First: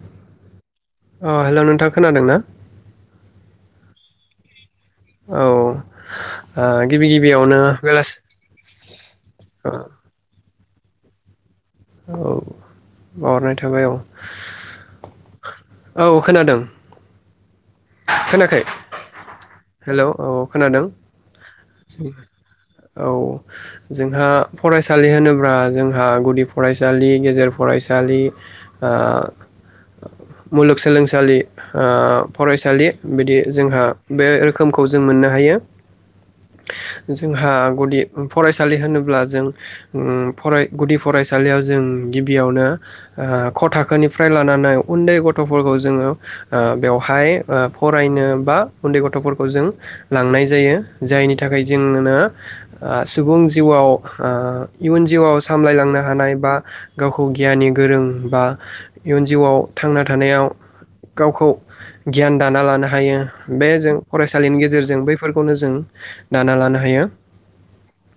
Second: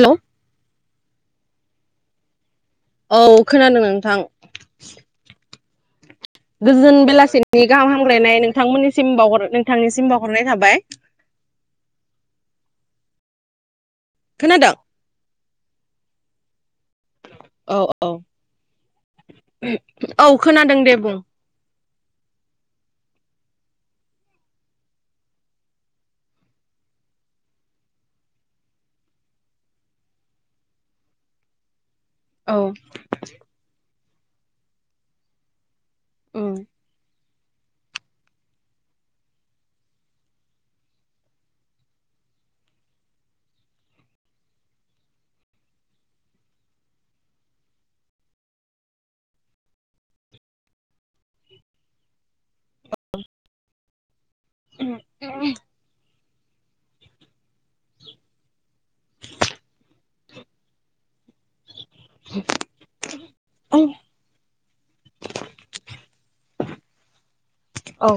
Hello अ hello नोंथाङा खोनादों ना? औ खोनादों नोंथां। औ ओ गोजोन गिबि गिबियावनो बेलासिनि गाहाम बेलासि हामग्लायनाय नोंथांमोननिसिम अ नोंथांनिसिम बावहरनाय थाबाय। औ बावहरनाय थाबाय औ, खोनादों औ खोनादों। औ खोनाखै हेलौ औ खोनादों औ जोंहा फरायसालि होनोब्ला जोंहा गुदि फरायसालि गेजेर फरायसालि ओ मुलुगसोलोंसालि ओ औ फरायसालि बिदि जोंहा बे रोखोमखौ जों मोननो हायो उम जोंहा गुदि फरायसालि होनोब्ला जों फ गुदि फरायसालियाव जों गिबियावनो ख' थाखोनिफ्राय लानानै उन्दै गथ'फोरखौ जोङो बेव हाय ओ फरायनो बा उन्दै गथ'फोरखौ जों लांनाय जायो जायनि थाखाय जोङोना ओ सुबुं जिउआव ओ इयुन जिउआव सामलायलांनो हानाय बा गावखौ गियाननि गोरों बा इयुन जिउआव थांना थानायाव गावखौ गियान दाना लानो हायो बे जों फरायसालिनि गेजेरजों बैफोरखौनो जों दाना लानो हायो औ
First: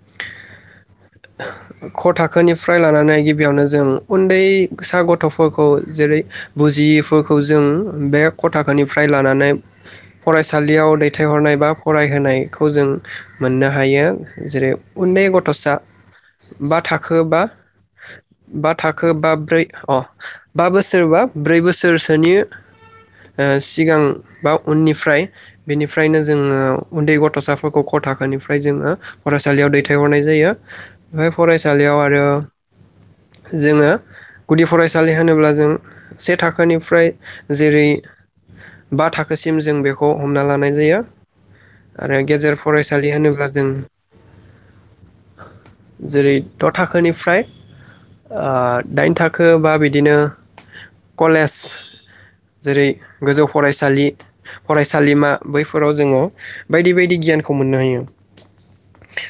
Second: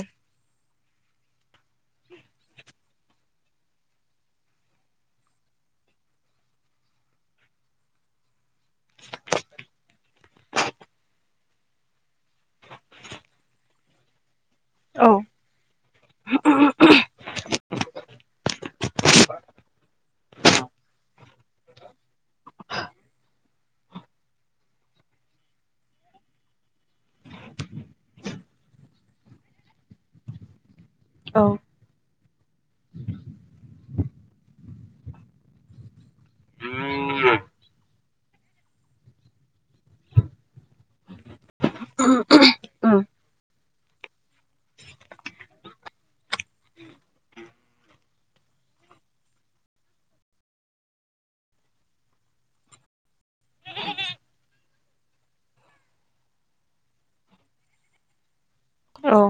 ख' थाखोनिफ्राय लानानै गिबियावनो जों उन्दैसा गथ'फोरखौ जेरै बुजियैफोरखौ जों बे ख थाखोनिफ्राय लानानै फरायसालियाव दैथायहरनाय बा फरायहोनायखौ जों मोननो हायो जेरै औ उन्दै गथ'सा बा थाखो बा बा थाखो बा ब्रै अ बा बोसोरबा ब्रै बोसोरसोनि सिगां बा उननिफ्राय बेनिफ्रायनो जोङो उन्दै गथ'साफोरखौ ग' थाखोनिफ्राय जोङो फरायसालियाव दैथायहरनाय जायो बे फरायसालियाव आरो जोङो गुदि फरायसालि होनोब्ला जों से थाखोनिफ्राय जेरै बा थाखोसिम जों बेखौ हमना लानाय जायो आरो गेजेर औ फरायसालि होनोब्ला जों जेरै द' थाखोनिफ्राय ओ दाइन थाखो बा बिदिनो कलेज जेरै गोजौ फरायसालि फरायसालिमा बैफोराव जोङो बायदि बायदि गियानखौ मोननो हायो औ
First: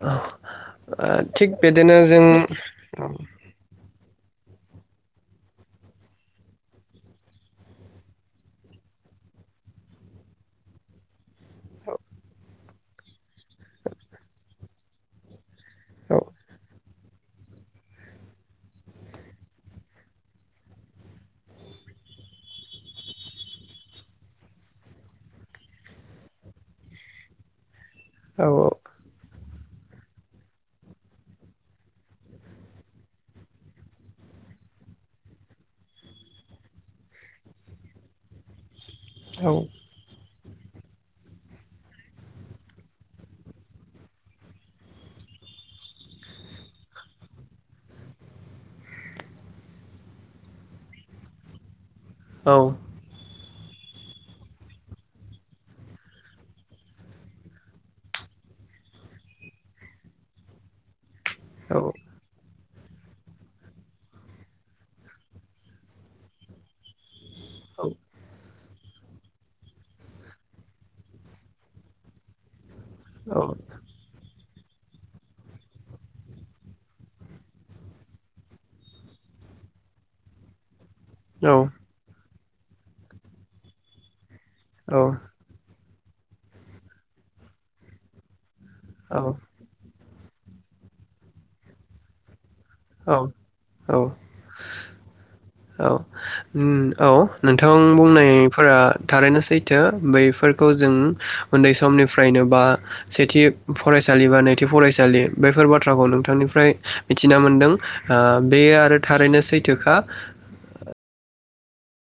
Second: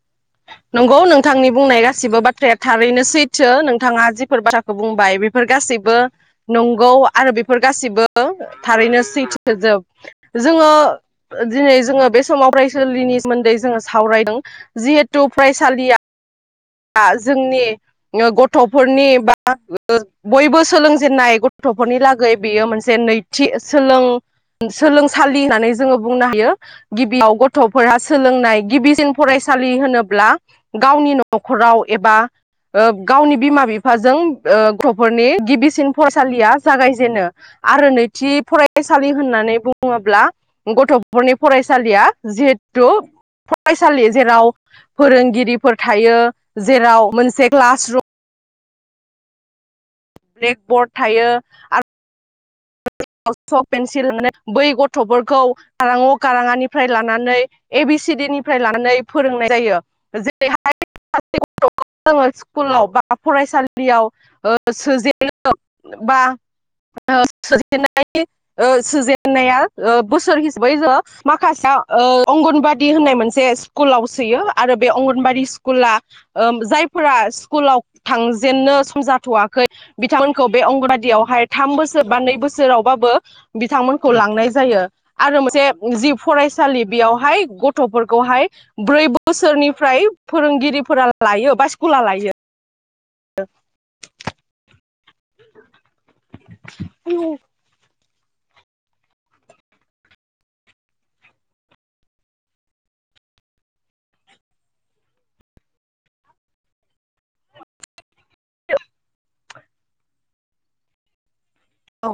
औ नंगौ नोंथांनि बुंनाय गासिबो बाथ्राया थारैनो सैथो नोंथाङा जिफोर बाथ्रा बुंबाय बेफोर गासैबो नंगौ आरो बेफोर गासैबो थारैनो सैथोजोब जोङो दिनै जोङो बे समाव फरायसालिनि सोन्दै जोङो सावरायदों जि टु फ्राइभ सालिया जोंनि गथ'फोरनि बा बयबो सोलोंजेननाय गथ'फोरनि लागै बेयो मोनसे नैथि सोलों सोलोंसालि होननानै जोङो बुंनो हायो गिबियाव गथ' फोरहा औ सोलोंनाय गिबिसिन फराय सालि होनोब्ला गावनि न' न'खराव एबा ओ गावनि बिमा बिफाजों ओ गथ'फोरनि गिबिसिन फरायसालिया जागायजेनो आरो नैथि फराय फरायसालि औ होननानै बुङोब्ला गथ'फोरनि फरायसालिया जिहेथु फरायसालि जेराव फोरोंगिरिफोर थायो जेराव मोनसे क्लास रुम ब्लेकबर्ड थायो आरो औ सक पेन्सिल होननानै बै गथ'फोरखौ गाराङव काराङानिफ्राय लानानै ए बि सि डि निफ्राय लानानै फोरोंनाय जायो जेरैहाय सासे गथखौ औ जोंङो स्कुलाव बा फरायसालियाव ओ सोजेनो बा ओ [unintelligible] ओ सोजेननाया ओ बोसोर हिसाबै जो माखासे अंगनबादि दि होननाय औ मोनसे स्कुलाव सोयो। आरो बे अंगनबादि स्कुला ओ जायफोरा स्कुलाव थांजेननो समजाथ'वाखै बिथांमोनखौ बे अंगनबादि यावहाय थाम बोसोर बा नै बोसो रावबाबो बिथांमोनखौ लांनाय जायो औ आरो मोनसे जि फरायसालि बेयावहाय गथ'फोरखौहाय ब्रै बोसोरनिफ्राय फोरोंगिरिफोरा लायो बा स्कुला लायो। औ औ। औ औ नोंथां बुंनाय नाय फोरा थारैनो सैथो बैफोरखौ जों उन्दै समनिफ्रायनो बा सेथि फरायसालि बा नैथि फरायसालि बैफोर बाथ्राखौ नोंथांनिफ्राय मिथिना मोनदों बे आरो थारैनो सैथोखा। औ।